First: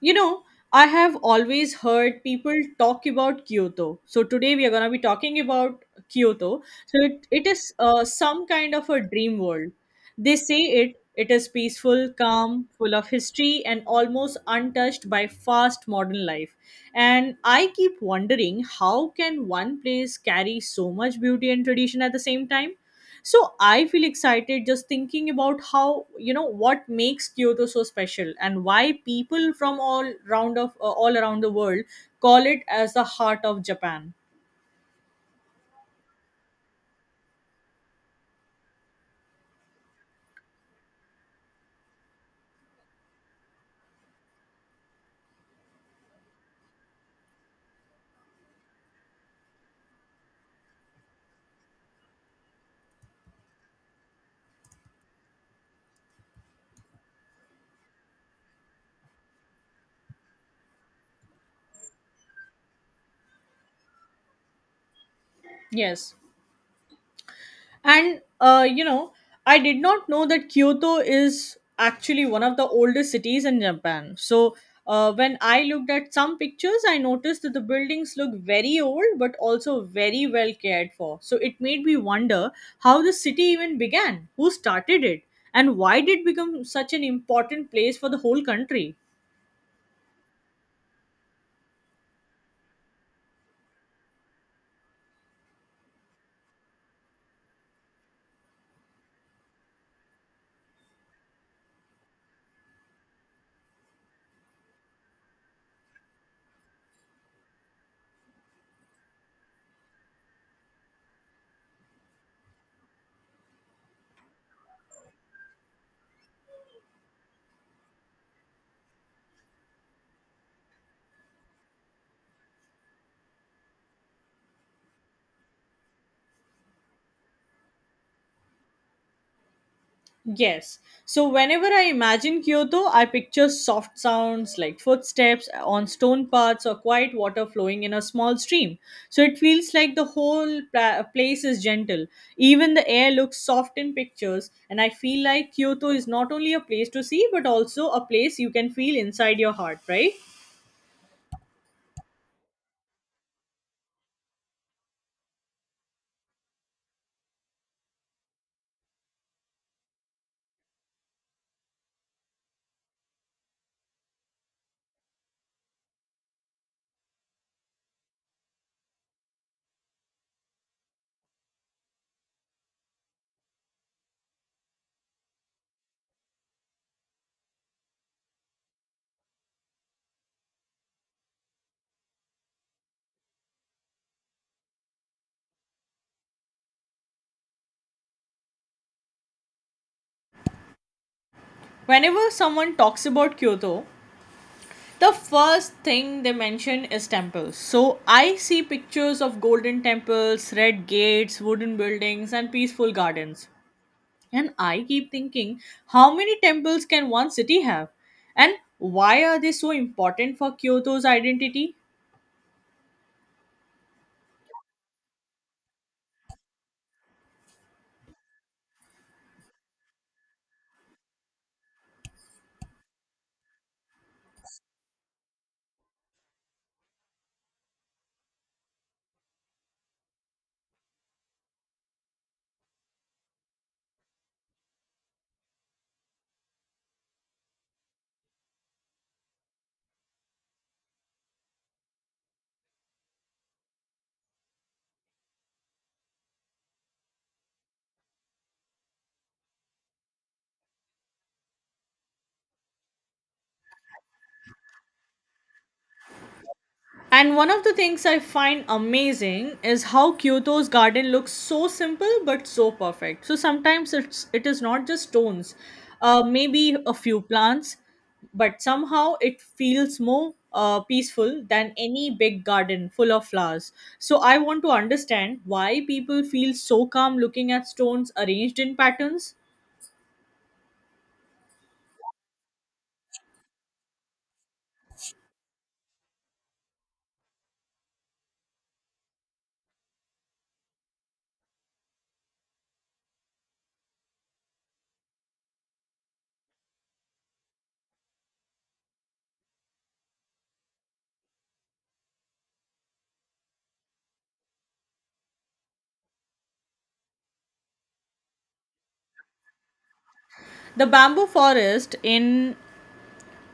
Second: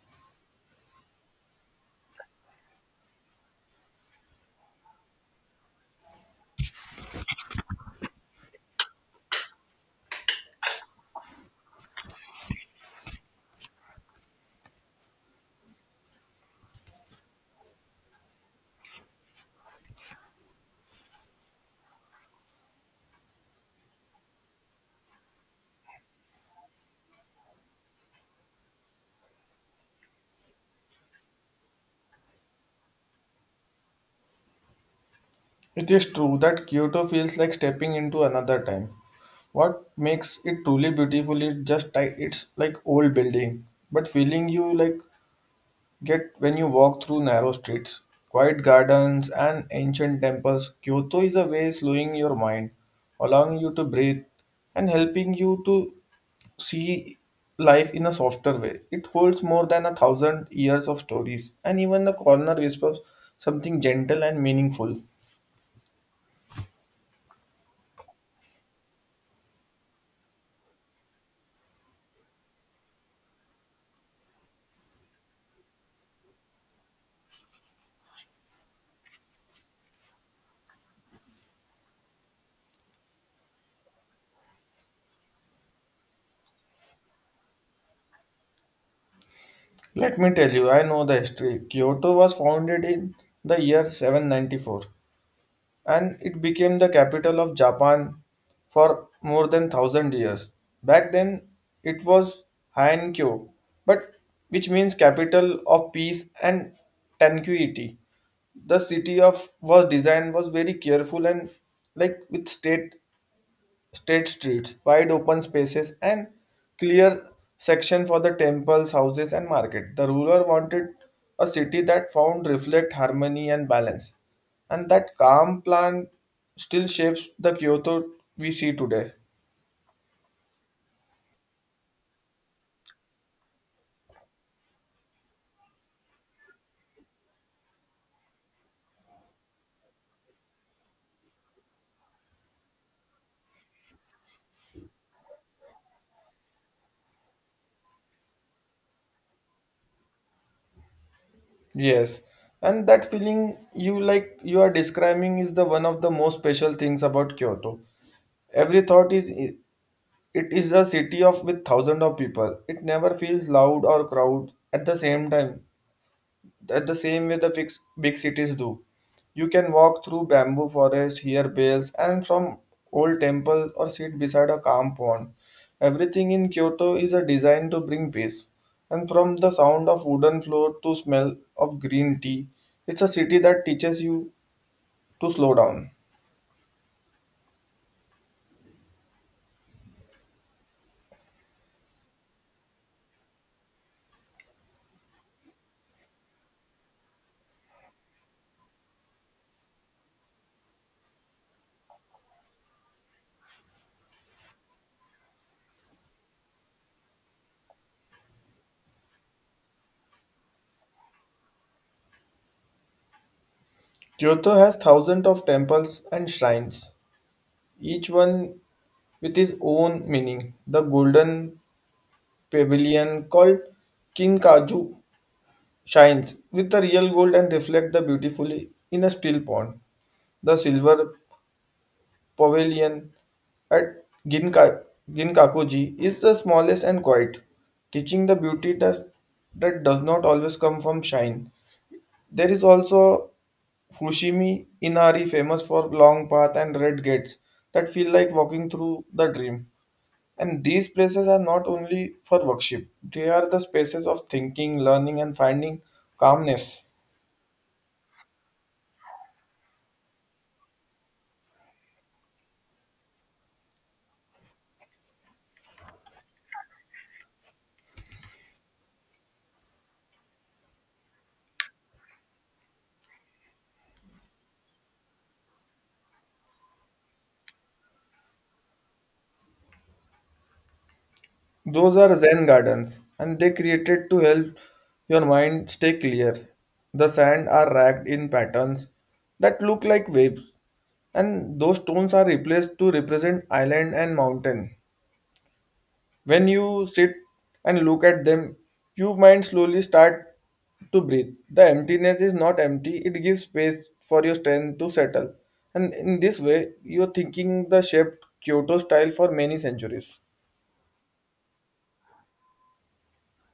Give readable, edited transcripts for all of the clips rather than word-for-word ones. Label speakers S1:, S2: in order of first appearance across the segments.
S1: You know, I have always heard people talk about Kyoto. So today we are going to be talking about Kyoto. So it is some kind of a dream world. They say it is peaceful, calm, full of history and almost untouched by fast modern life. And I keep wondering, how can one place carry so much beauty and tradition at the same time? So I feel excited just thinking about how what makes Kyoto so special and why people from all round of all around the world call it as the heart of Japan.
S2: It is true that Kyoto feels like stepping into another time. What makes it truly beautiful is just it's like old building, but feeling you like get when you walk through narrow streets, quiet gardens, and ancient temples. Kyoto is a way slowing your mind, allowing you to breathe, and helping you to see life in a softer way. It holds more than a thousand years of stories, and even the corner whispers something gentle and meaningful.
S1: Yes. And I did not know that Kyoto is actually one of the oldest cities in Japan. So, when I looked at some pictures, I noticed that the buildings look very old but also very well cared for. So, it made me wonder how the city even began, who started it, and why did it become such an important place for the whole country.
S2: Let me tell you, I know the history. Kyoto was founded in the year 794, and it became the capital of Japan for more than 1,000 years. Back then, it was Hankyo, but which means capital of peace and tranquility. The city of was designed was very careful and like with state streets, wide open spaces, and clear section for the temples, houses, and market. The ruler wanted a city that found reflect harmony and balance, and that calm plan still shapes the Kyoto we see today.
S1: Yes. So whenever I imagine Kyoto, I picture soft sounds like footsteps on stone paths or quiet water flowing in a small stream. So it feels like the whole place is gentle. Even the air looks soft in pictures, and I feel like Kyoto is not only a place to see but also a place you can feel inside your heart, right?
S2: Yes, and that feeling you like you are describing is the one of the most special things about Kyoto. Every thought is it is a city of with thousands of people. It never feels loud or crowd at the same time. At the same way the big cities do. You can walk through bamboo forests, hear bells, and from old temple or sit beside a calm pond. Everything in Kyoto is a design to bring peace. And from the sound of wooden floor to smell of green tea, it's a city that teaches you to slow down.
S1: Whenever someone talks about Kyoto, the first thing they mention is temples. So I see pictures of golden temples, red gates, wooden buildings, and peaceful gardens. And I keep thinking, how many temples can one city have? And why are they so important for Kyoto's identity?
S2: Kyoto has thousands of temples and shrines, each one with its own meaning. The golden pavilion called Kinkaju shines with the real gold and reflect the beautifully in a still pond. The silver pavilion at Ginkakuji is the smallest and quiet, teaching the beauty that does not always come from shine. There is also Fushimi Inari, famous for long path and red gates that feel like walking through the dream. And these places are not only for worship, they are the spaces of thinking, learning, and finding calmness.
S1: And one of the things I find amazing is how Kyoto's garden looks so simple but so perfect. So sometimes it is not just stones, maybe a few plants, but somehow it feels more peaceful than any big garden full of flowers. So I want to understand why people feel so calm looking at stones arranged in patterns.
S2: Those are Zen gardens, and they created to help your mind stay clear. The sand are racked in patterns that look like waves, and those stones are replaced to represent island and mountain. When you sit and look at them, your mind slowly start to breathe. The emptiness is not empty; it gives space for your strength to settle. And in this way, you're thinking the shaped Kyoto style for many centuries.
S1: The bamboo forest in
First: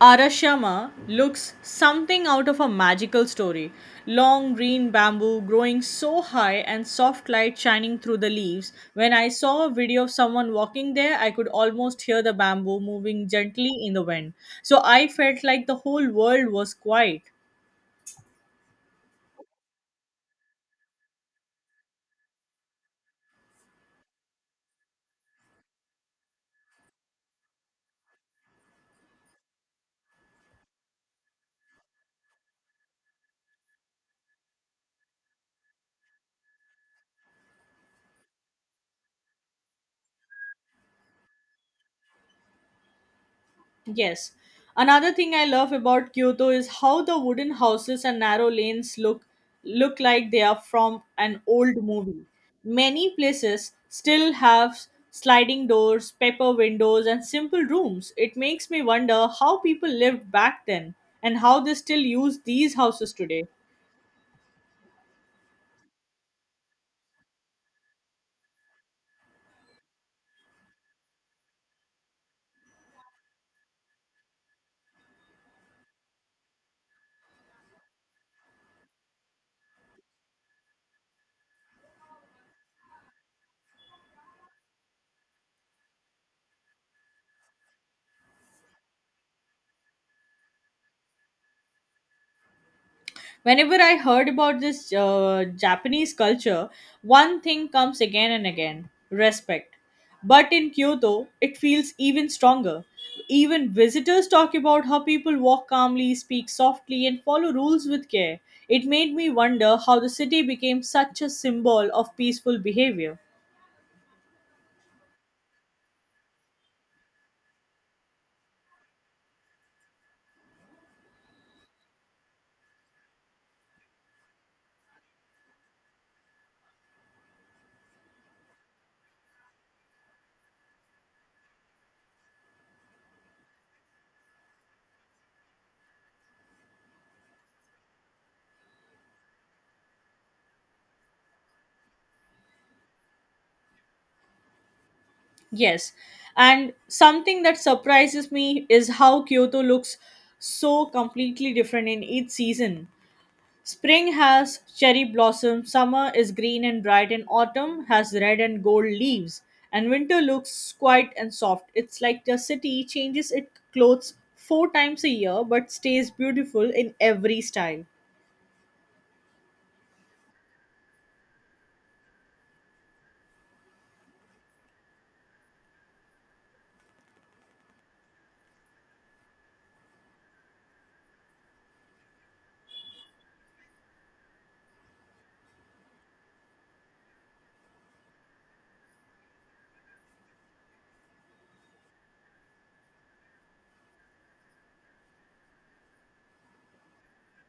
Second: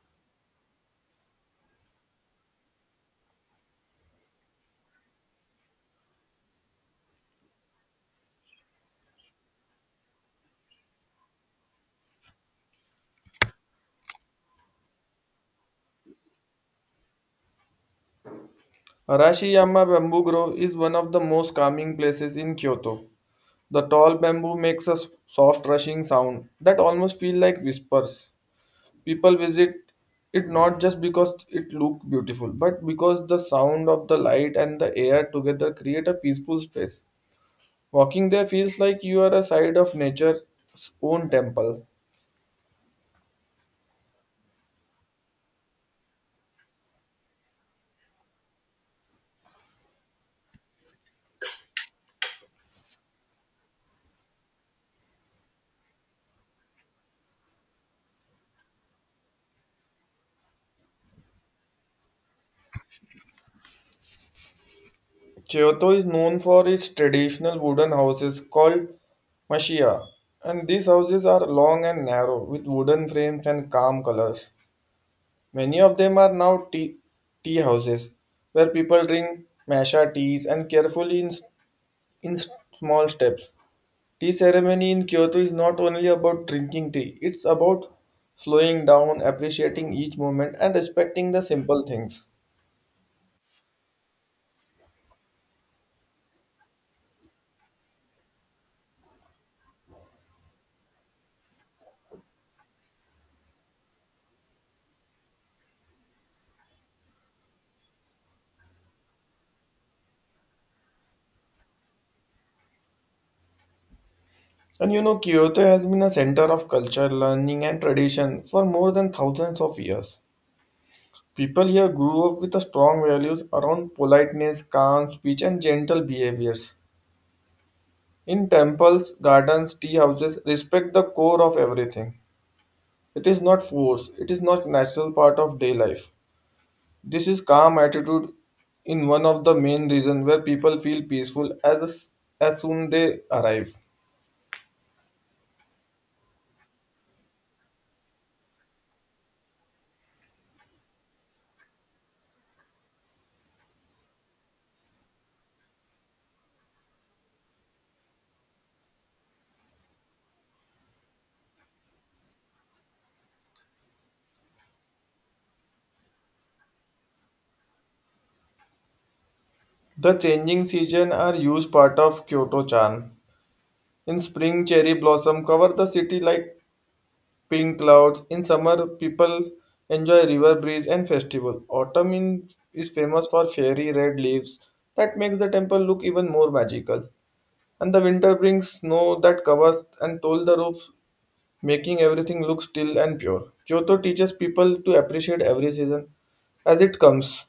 S1: Arashiyama looks something out of a magical story. Long green bamboo growing so high and soft light shining through the leaves. When I saw a video of someone walking there, I could almost hear the bamboo moving gently in the wind. So I felt like the whole world was quiet.
S2: Arashiyama Bamboo Grove is one of the most calming places in Kyoto. The tall bamboo makes a soft rushing sound that almost feel like whispers. People visit it not just because it look beautiful, but because the sound of the light and the air together create a peaceful space. Walking there feels like you are a side of nature's own temple.
S1: Yes. Another thing I love about Kyoto is how the wooden houses and narrow lanes look like they are from an old movie. Many places still have sliding doors, paper windows and simple rooms. It makes me wonder how people lived back then and how they still use these houses today.
S2: Kyoto is known for its traditional wooden houses called mashia, and these houses are long and narrow with wooden frames and calm colors. Many of them are now tea houses where people drink matcha teas and carefully in small steps. Tea ceremony in Kyoto is not only about drinking tea, it's about slowing down, appreciating each moment, and respecting the simple things.
S1: Whenever I heard about this Japanese culture, one thing comes again and again: respect. But in Kyoto it feels even stronger. Even visitors talk about how people walk calmly, speak softly, and follow rules with care. It made me wonder how the city became such a symbol of peaceful behavior.
S2: And you know, Kyoto has been a center of culture, learning, and tradition for more than thousands of years. People here grew up with strong values around politeness, calm speech, and gentle behaviors. In temples, gardens, tea houses, respect the core of everything. It is not force, it is not natural part of day life. This is calm attitude in one of the main reasons where people feel peaceful as soon they arrive.
S1: Yes. And something that surprises me is how Kyoto looks so completely different in each season. Spring has cherry blossoms, summer is green and bright, and autumn has red and gold leaves. And winter looks quiet and soft. It's like the city changes its clothes four times a year but stays beautiful in every style.
S2: The changing season are huge part of Kyoto charm. In spring, cherry blossom cover the city like pink clouds. In summer, people enjoy river breeze and festival. Autumn in, is famous for fiery red leaves that makes the temple look even more magical. And the winter brings snow that covers and toll the roofs, making everything look still and pure. Kyoto teaches people to appreciate every season as it comes.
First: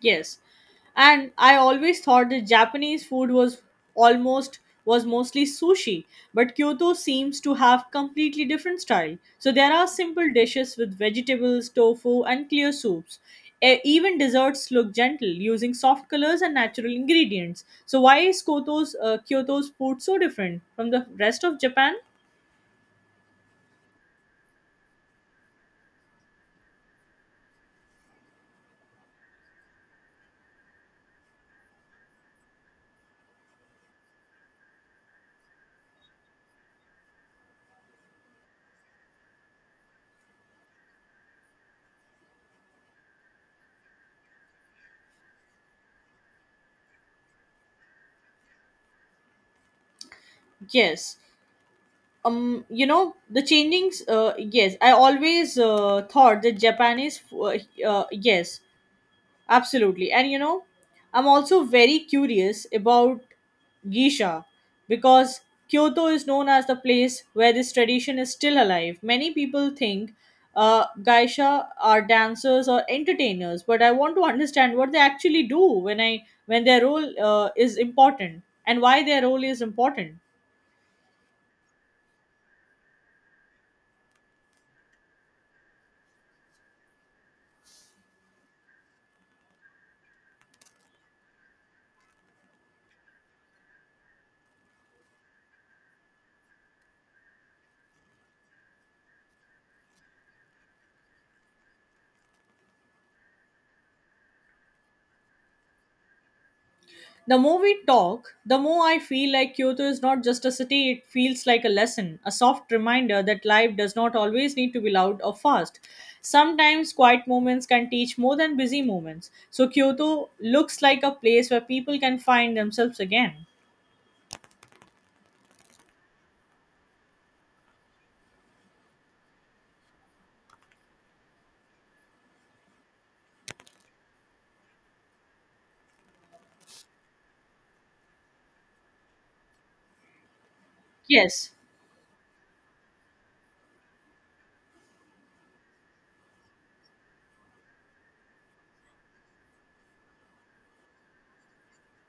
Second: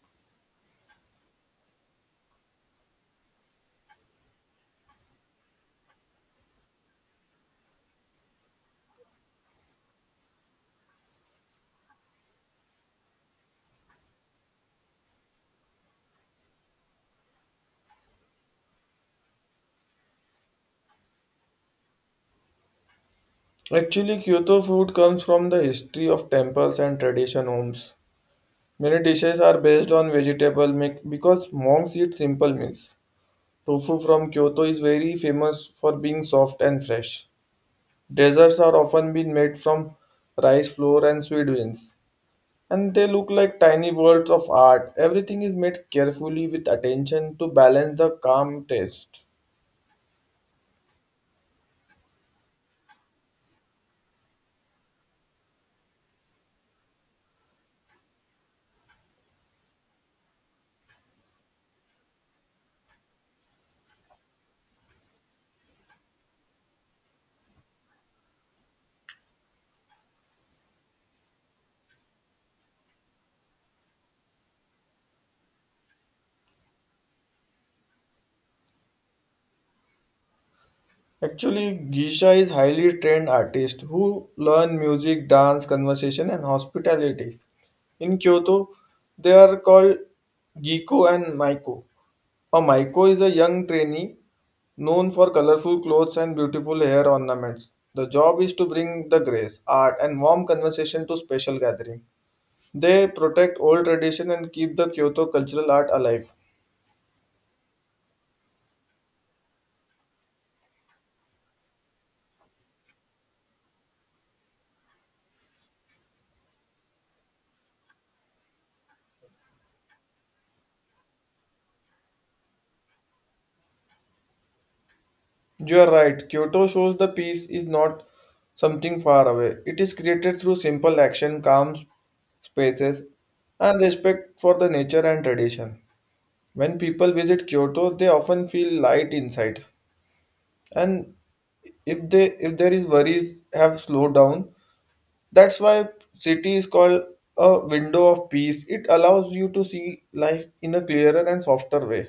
S1: Yes. And I always thought that Japanese food was almost was mostly sushi, but Kyoto seems to have completely different style. So there are simple dishes with vegetables, tofu, and clear soups. Even desserts look gentle, using soft colors and natural ingredients. So why is Kyoto's food so different from the rest of Japan?
S2: Actually, Kyoto food comes from the history of temples and tradition homes. Many dishes are based on vegetable make because monks eat simple meals. Tofu from Kyoto is very famous for being soft and fresh. Desserts are often been made from rice flour and sweet beans, and they look like tiny worlds of art. Everything is made carefully with attention to balance the calm taste.
S1: Yes. um you know, the changings yes, I always thought that uh, yes. Absolutely. And you know, I'm also very curious about Geisha because Kyoto is known as the place where this tradition is still alive. Many people think Geisha are dancers or entertainers, but I want to understand what they actually do when their role is important and why their role is important.
S2: Actually, Geisha is highly trained artist who learn music, dance, conversation, and hospitality. In Kyoto, they are called Giko and Maiko. A Maiko is a young trainee known for colorful clothes and beautiful hair ornaments. The job is to bring the grace, art, and warm conversation to special gathering. They protect old tradition and keep the Kyoto cultural art alive.
S1: The more we talk, the more I feel like Kyoto is not just a city, it feels like a lesson, a soft reminder that life does not always need to be loud or fast. Sometimes quiet moments can teach more than busy moments. So Kyoto looks like a place where people can find themselves again.
S2: You are right. Kyoto shows the peace is not something far away. It is created through simple action, calm spaces, and respect for the nature and tradition. When people visit Kyoto, they often feel light inside, and
S1: Yes.
S2: if they if there is worries have slowed down. That's why city is called a window of peace. It allows you to see life in a clearer and softer way.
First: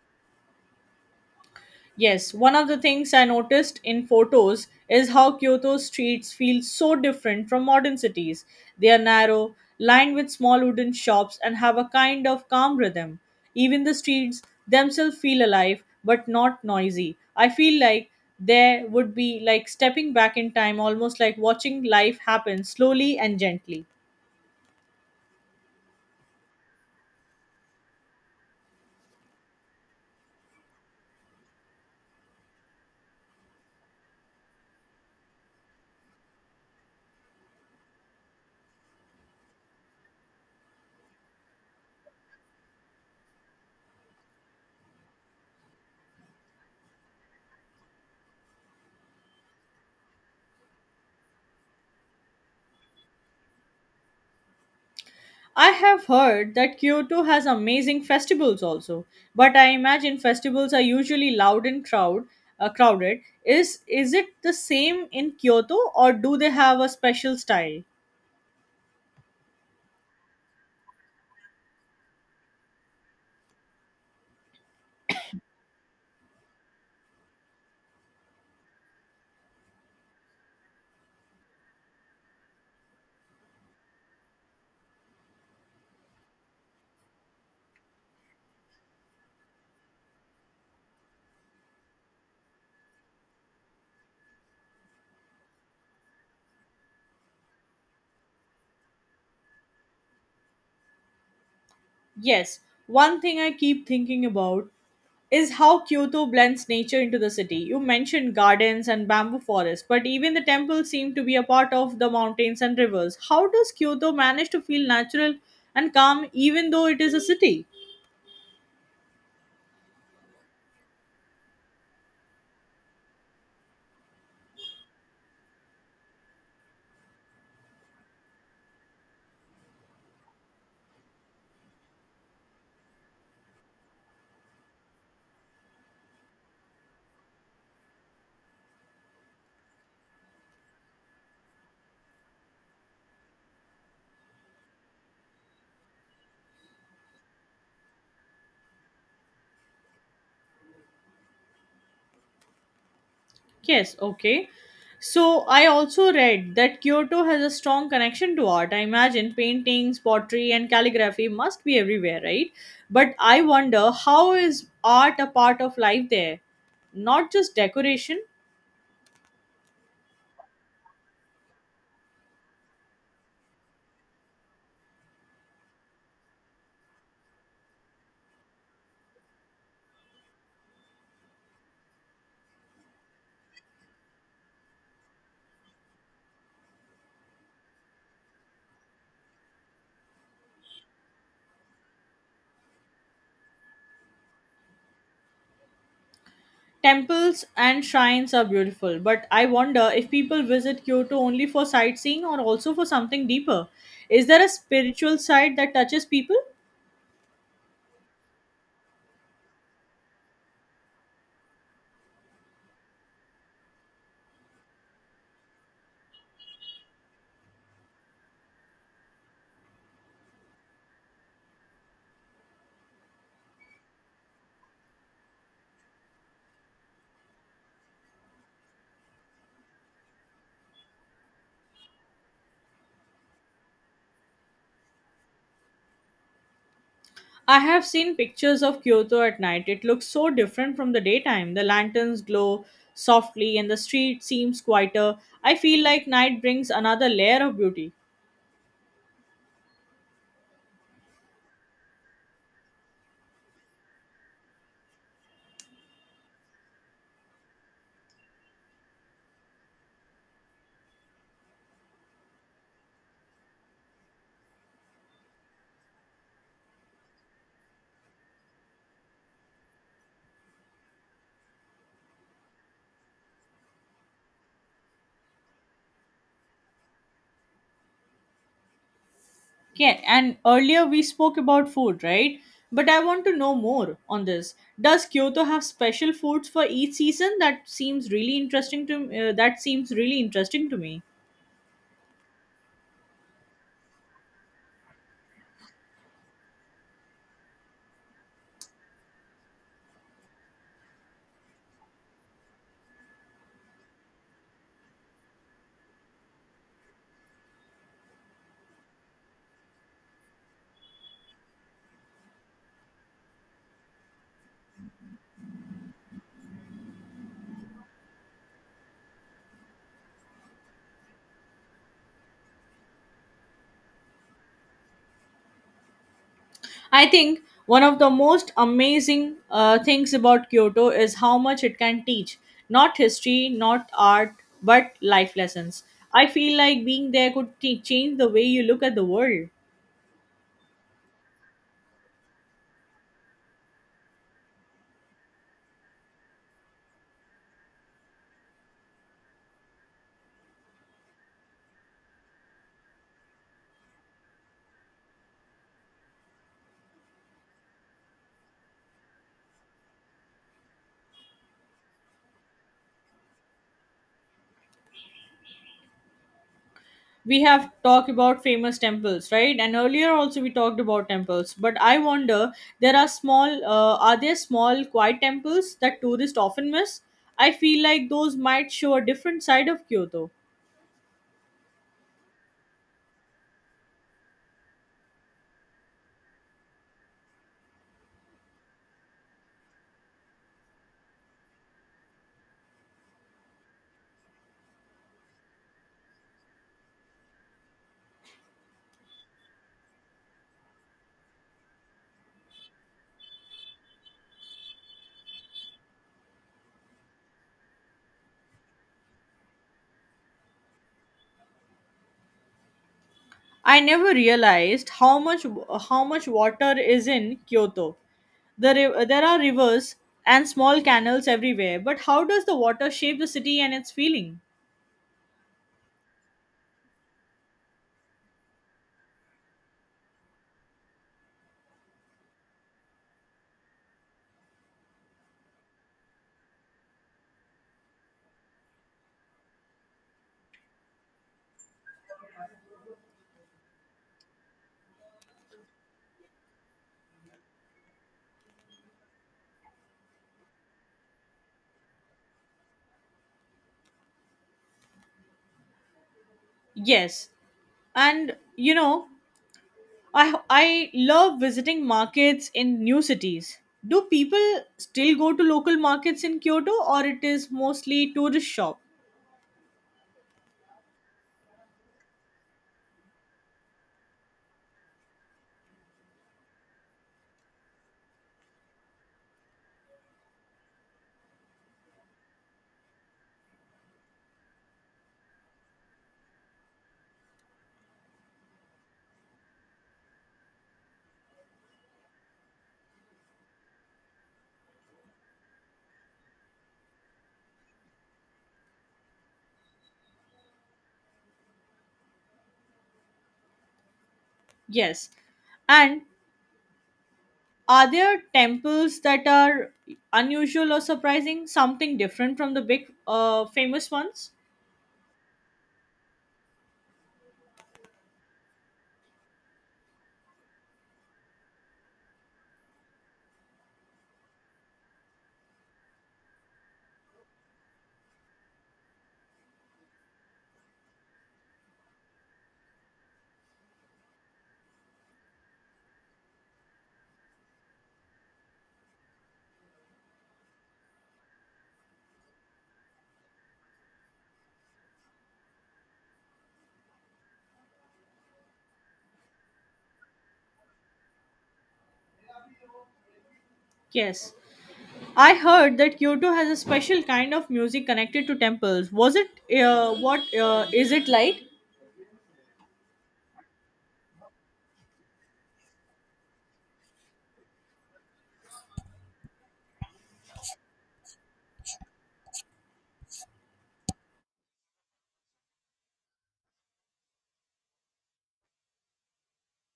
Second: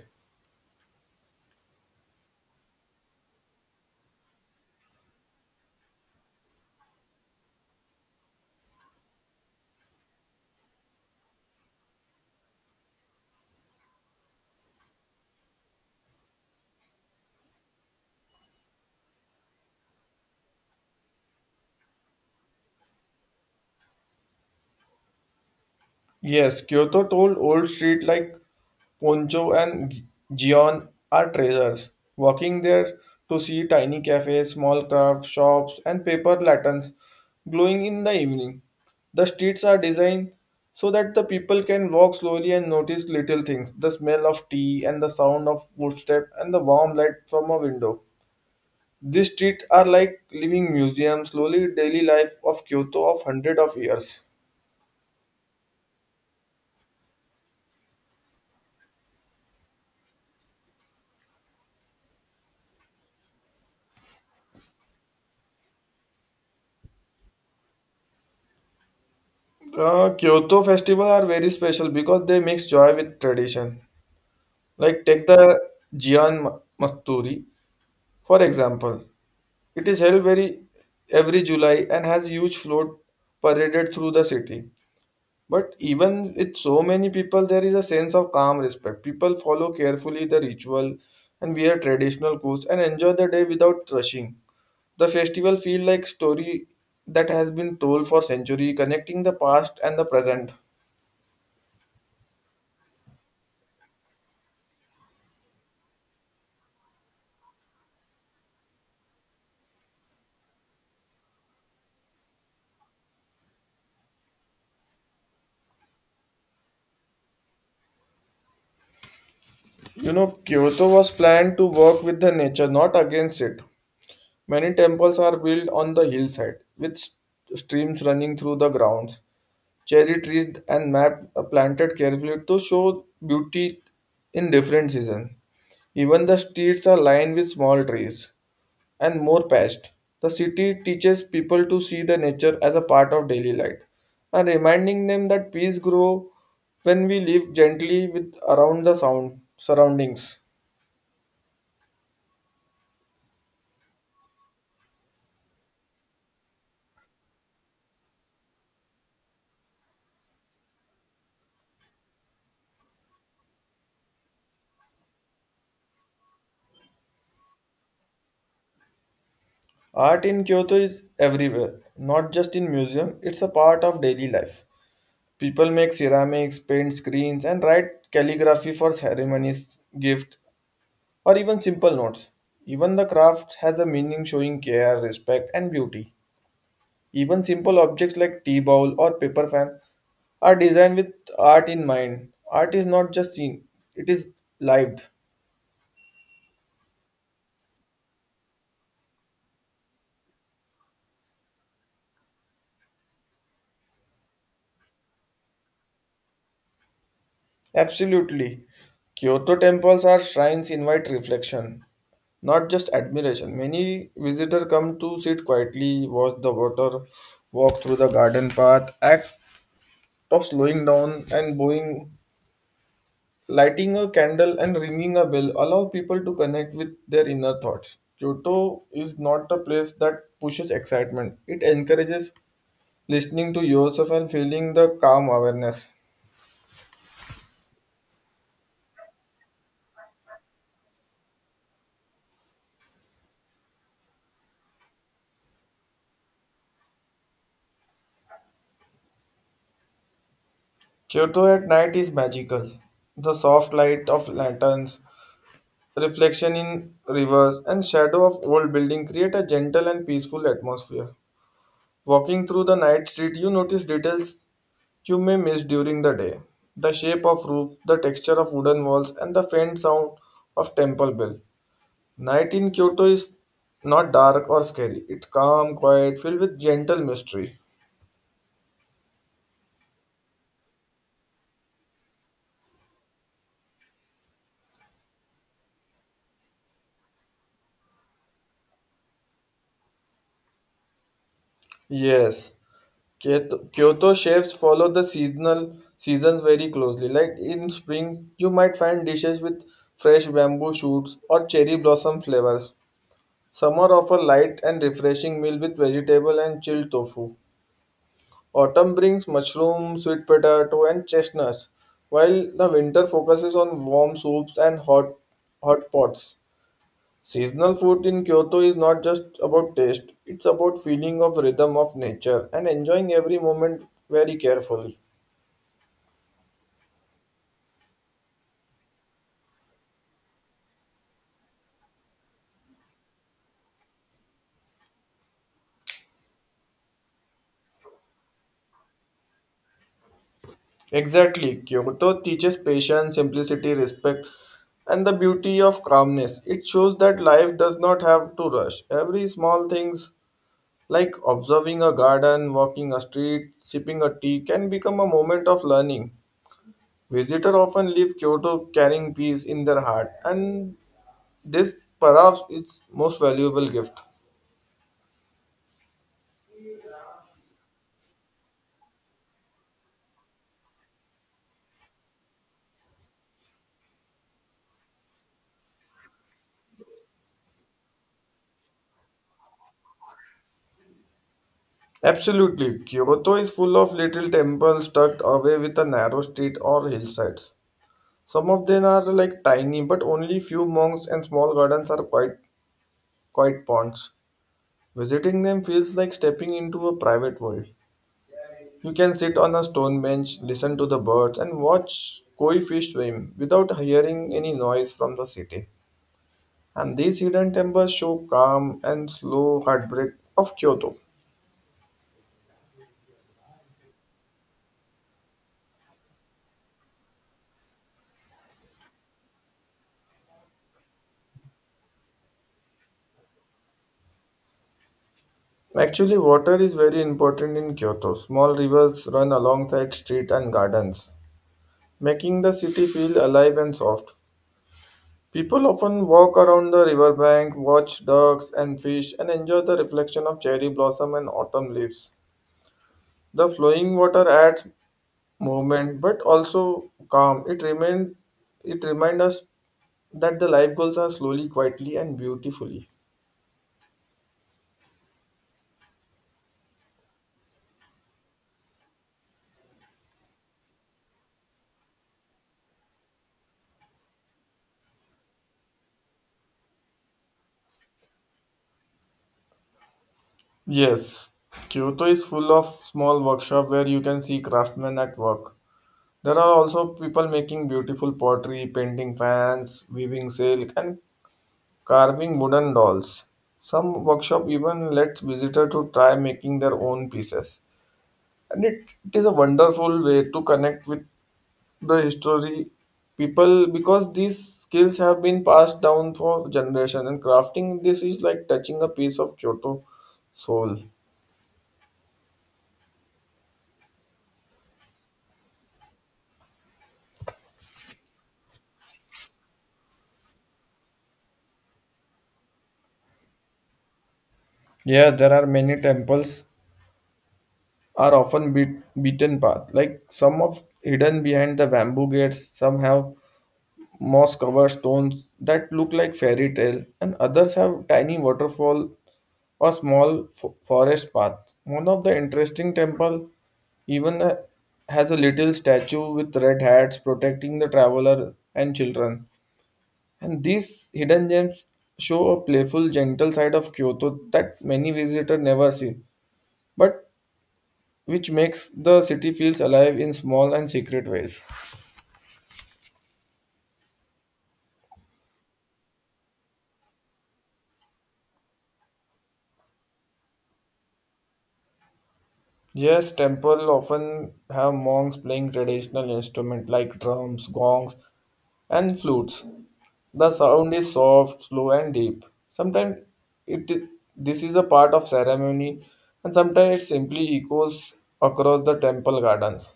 S1: Yes, one of the things I noticed in photos is how Kyoto's streets feel so different from modern cities. They are narrow, lined with small wooden shops, and have a kind of calm rhythm. Even the streets themselves feel alive but not noisy. I feel like there would be like stepping back in time, almost like watching life happen slowly and gently.
S2: Yes, Kyoto told old street like Poncho and Gion are treasures. Walking there to see tiny cafes, small craft shops, and paper lanterns glowing in the evening. The streets are designed so that the people can walk slowly and notice little things the smell of tea and the sound of footsteps and the warm light from a window. These streets are like living museums, slowly daily life of Kyoto of hundreds of years.
S1: I have heard that Kyoto has amazing festivals also, but I imagine festivals are usually loud and crowded. Is it the same in Kyoto or do they have a special style?
S2: Kyoto festival are very special because they mix joy with tradition. Like take the Gion Masturi for example. It is held very every July and has huge float paraded through the city. But even with so many people, there is a sense of calm respect. People follow carefully the ritual and wear traditional clothes and enjoy the day without rushing. The festival feel like story that has been told for century, connecting the past and the present.
S1: Yes, one thing I keep thinking about is how Kyoto blends nature into the city. You mentioned gardens and bamboo forests, but even the temples seem to be a part of the mountains and rivers. How does Kyoto manage to feel natural and calm even though it is a city?
S2: You know, Kyoto was planned to work with the nature, not against it. Many temples are built on the hillside, with streams running through the grounds. Cherry trees and map are planted carefully to show beauty in different seasons. Even the streets are lined with small trees and more past. The city teaches people to see the nature as a part of daily life and reminding them that peace grows when we live gently with around the sound surroundings.
S1: Yes, okay. So I also read that Kyoto has a strong connection to art. I imagine paintings, pottery, and calligraphy must be everywhere, right? But I wonder, how is art a part of life there? Not just decoration.
S2: Art in Kyoto is everywhere, not just in museum, it's a part of daily life. People make ceramics, paint screens and write calligraphy for ceremonies, gift or even simple notes. Even the craft has a meaning showing care, respect and beauty. Even simple objects like tea bowl or paper fan are designed with art in mind. Art is not just seen, it is lived.
S1: Temples and shrines are beautiful, but I wonder if people visit Kyoto only for sightseeing or also for something deeper. Is there a spiritual side that touches people?
S2: Absolutely. Kyoto temples are shrines invite reflection, not just admiration. Many visitors come to sit quietly, watch the water, walk through the garden path, act of slowing down and bowing, lighting a candle and ringing a bell allow people to connect with their inner thoughts. Kyoto is not a place that pushes excitement. It encourages listening to yourself and feeling the calm awareness.
S1: I have seen pictures of Kyoto at night. It looks so different from the daytime. The lanterns glow softly and the street seems quieter. I feel like night brings another layer of beauty.
S2: Kyoto at night is magical. The soft light of lanterns, reflection in rivers, and shadow of old buildings create a gentle and peaceful atmosphere. Walking through the night street, you notice details you may miss during the day. The shape of roof, the texture of wooden walls, and the faint sound of temple bell. Night in Kyoto is not dark or scary. It's calm, quiet, filled with gentle mystery.
S1: Yeah, and earlier we spoke about food, right? But I want to know more on this. Does Kyoto have special foods for each season? That seems really interesting to that seems really interesting to me.
S2: Yes. Kyoto chefs follow the seasonal seasons very closely. Like in spring, you might find dishes with fresh bamboo shoots or cherry blossom flavors. Summer offer light and refreshing meal with vegetable and chilled tofu. Autumn brings mushroom, sweet potato, and chestnuts, while the winter focuses on warm soups and hot pots. Seasonal food in Kyoto is not just about taste, it's about feeling of rhythm of nature and enjoying every moment very carefully.
S1: I think one of the most amazing things about Kyoto is how much it can teach. Not history, not art, but life lessons. I feel like being there could change the way you look at the world.
S2: Exactly. Kyoto teaches patience, simplicity, respect, and the beauty of calmness. It shows that life does not have to rush. Every small things like observing a garden, walking a street, sipping a tea can become a moment of learning. Visitors often leave Kyoto carrying peace in their heart, and this perhaps its most valuable gift.
S1: We have talked about famous temples, right? And earlier also we talked about temples. But I wonder, there are are there small quiet temples that tourists often miss? I feel like those might show a different side of Kyoto.
S2: Absolutely, Kyoto is full of little temples tucked away with a narrow street or hillsides. Some of them are like tiny, but only few monks and small gardens are quite ponds. Visiting them feels like stepping into a private world. You can sit on a stone bench, listen to the birds, and watch koi fish swim without hearing any noise from the city. And these hidden temples show calm and slow heartbreak of Kyoto.
S1: I never realized how much water is in Kyoto. There are rivers and small canals everywhere, but how does the water shape the city and its feeling?
S2: Actually, water is very important in Kyoto. Small rivers run alongside street and gardens, making the city feel alive and soft. People often walk around the riverbank, watch ducks and fish, and enjoy the reflection of cherry blossom and autumn leaves. The flowing water adds movement but also calm. It reminds us that the life goals are slowly, quietly, and beautifully.
S1: Yes, and you know, I love visiting markets in new cities. Do people still go to local markets in Kyoto, or it is mostly tourist shop?
S2: Yes, Kyoto is full of small workshops where you can see craftsmen at work. There are also people making beautiful pottery, painting fans, weaving silk, and carving wooden dolls. Some workshop even lets visitor to try making their own pieces. And it is a wonderful way to connect with the history people because these skills have been passed down for generations and crafting this is like touching a piece of Kyoto soul.
S1: Yes, and are there temples that are unusual or surprising? Something different from the big famous ones?
S2: Yeah, there are many temples are often beaten path. Like some of hidden behind the bamboo gates, some have moss covered stones that look like fairy tale and others have tiny waterfall or small forest path. One of the interesting temple even has a little statue with red hats protecting the traveler and children, and these hidden gems show a playful gentle side of Kyoto that many visitors never see, but which makes the city feels alive in small and secret ways.
S1: Yes. I heard that Kyoto has a special kind of music connected to temples. Was it what is it like?
S2: Yes, temple often have monks playing traditional instruments like drums, gongs, and flutes. The sound is soft, slow, and deep. Sometimes it this is a part of ceremony, and sometimes it simply echoes across the temple gardens.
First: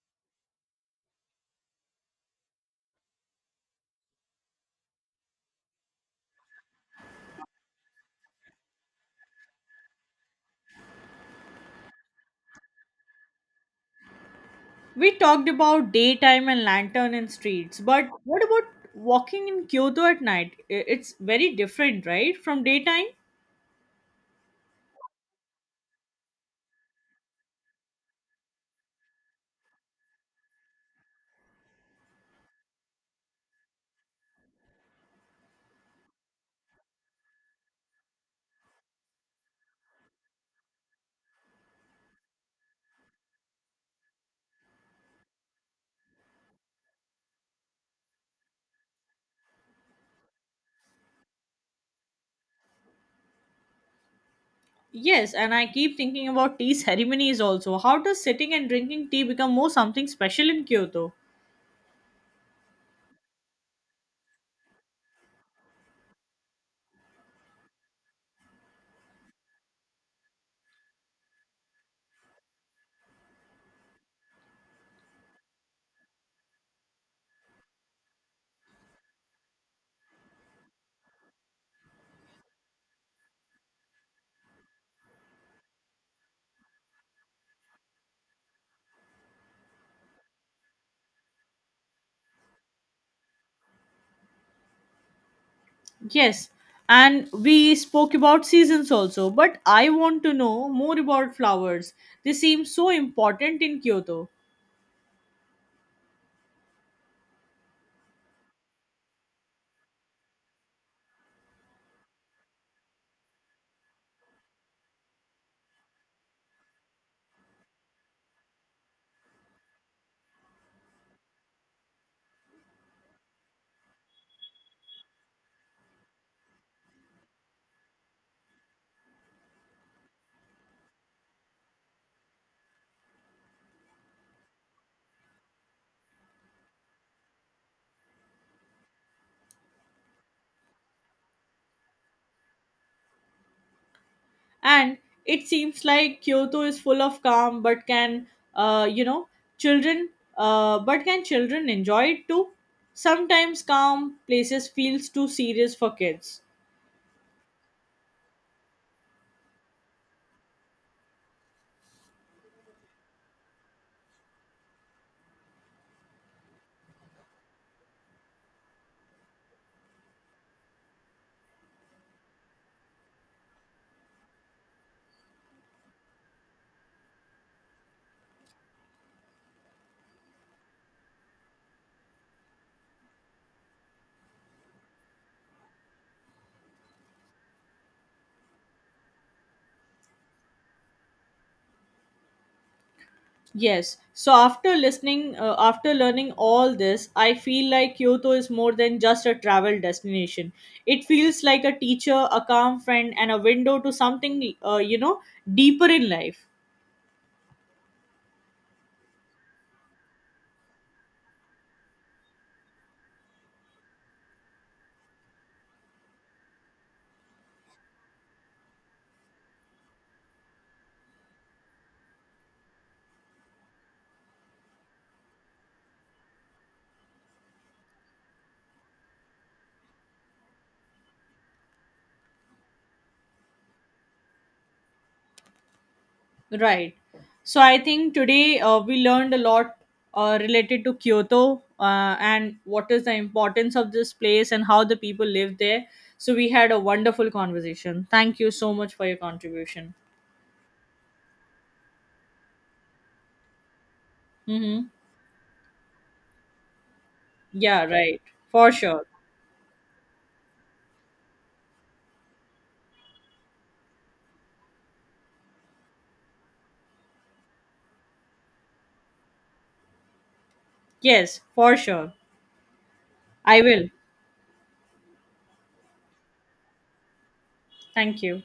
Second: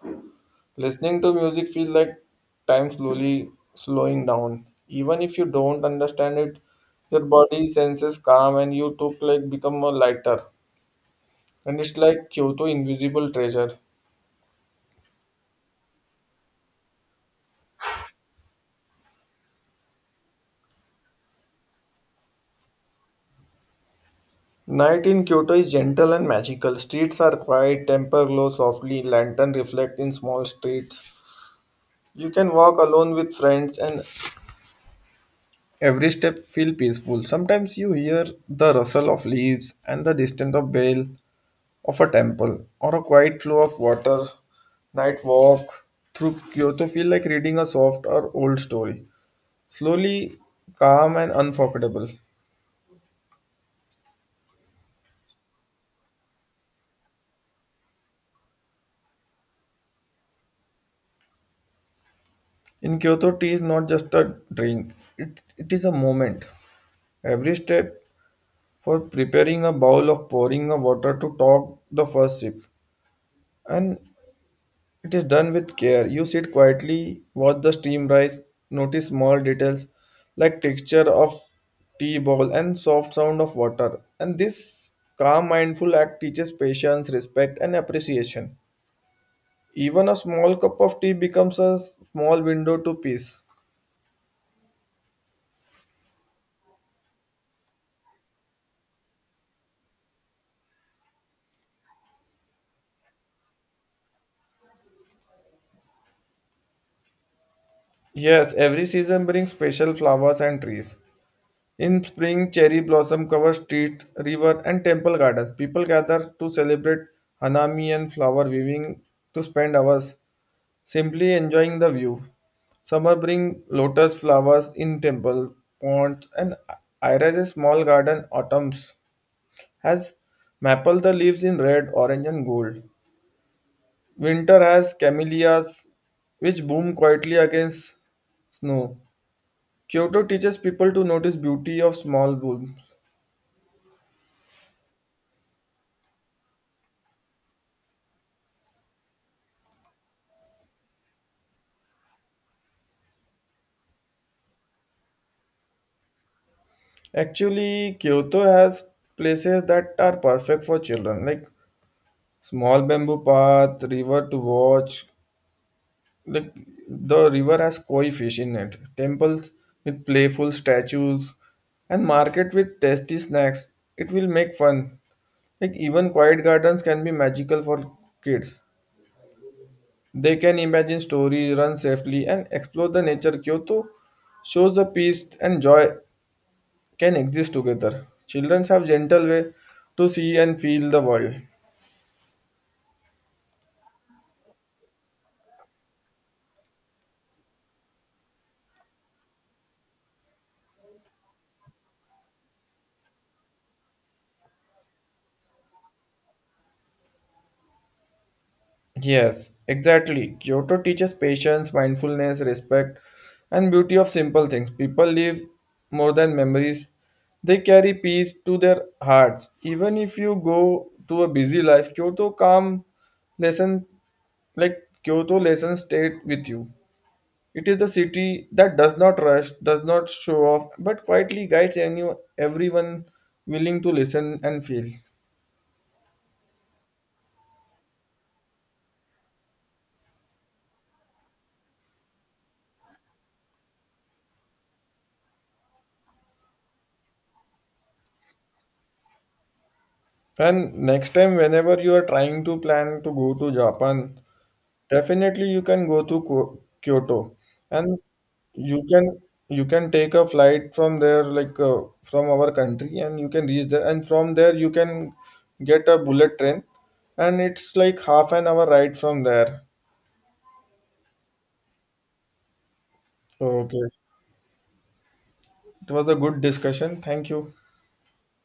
S2: Listening to music feels like time slowly slowing down. Even if you don't understand it, your body senses calm, and you too like become a lighter. And it's like Kyoto invisible treasure.
S1: We talked about daytime and lantern and streets, but what about walking in Kyoto at night? It's very different, right, from daytime?
S2: Night in Kyoto is gentle and magical. Streets are quiet, temper glow softly, lantern reflect in small streets. You can walk alone with friends and every step feel peaceful. Sometimes you hear the rustle of leaves and the distant of bell of a temple or a quiet flow of water. Night walk through Kyoto feel like reading a soft or old story. Slowly calm and unforgettable.
S1: Yes, and I keep thinking about tea ceremonies also. How does sitting and drinking tea become more something special in Kyoto?
S2: In Kyoto, tea is not just a drink, it is a moment. Every step for preparing a bowl of pouring a water to top the first sip, and it is done with care. You sit quietly, watch the steam rise, notice small details like texture of tea ball and soft sound of water, and this calm mindful act teaches patience, respect, and appreciation. Even a small cup of tea becomes a small window to peace.
S1: Yes, and we spoke about seasons also, but I want to know more about flowers. They seem so important in Kyoto,
S2: Yes, every season brings special flowers and trees. In spring, cherry blossom cover street, river, and temple gardens. People gather to celebrate Hanami and flower viewing, to spend hours simply enjoying the view. Summer bring lotus flowers in temple, ponds, and Ira's small garden. Autumns has maple the leaves in red, orange, and gold. Winter has camellias which boom quietly against snow. Kyoto teaches people to notice beauty of small blooms.
S1: and it seems like Kyoto is full of calm, but can you know children but can children enjoy it too? Sometimes calm places feels too serious for kids.
S2: Actually, Kyoto has places that are perfect for children, like small bamboo path, river to watch. Like the river has koi fish in it, temples with playful statues, and market with tasty snacks. It will make fun. Like even quiet gardens can be magical for kids. They can imagine stories, run safely, and explore the nature. Kyoto shows the peace and joy can exist together. Children have gentle way to see and feel the world.
S1: Yes. So after after learning all this, I feel like Kyoto is more than just a travel destination. It feels like a teacher, a calm friend, and a window to something, deeper in life.
S2: Yes, exactly. Kyoto teaches patience, mindfulness, respect, and beauty of simple things. People live more than memories. They carry peace to their hearts. Even if you go to a busy life, lesson Kyoto lessons stay with you. It is the city that does not rush, does not show off, but quietly guides everyone willing to listen and feel.
S1: Right. So I think today we learned a lot related to Kyoto and what is the importance of this place and how the people live there. So we had a wonderful conversation. Thank you so much for your contribution.
S2: And next time, whenever you are trying to plan to go to Japan,
S1: Mm-hmm.
S2: definitely you can go to Kyoto,
S1: Yeah,
S2: and
S1: right. For
S2: you
S1: sure.
S2: can you can take a flight from there, like from our country, and you can reach there. And from there, you can get a bullet train, and it's like half an hour ride from there.
S1: Yes, for sure. I
S2: Okay,
S1: will.
S2: it was a good discussion. Thank you.
S1: Thank you.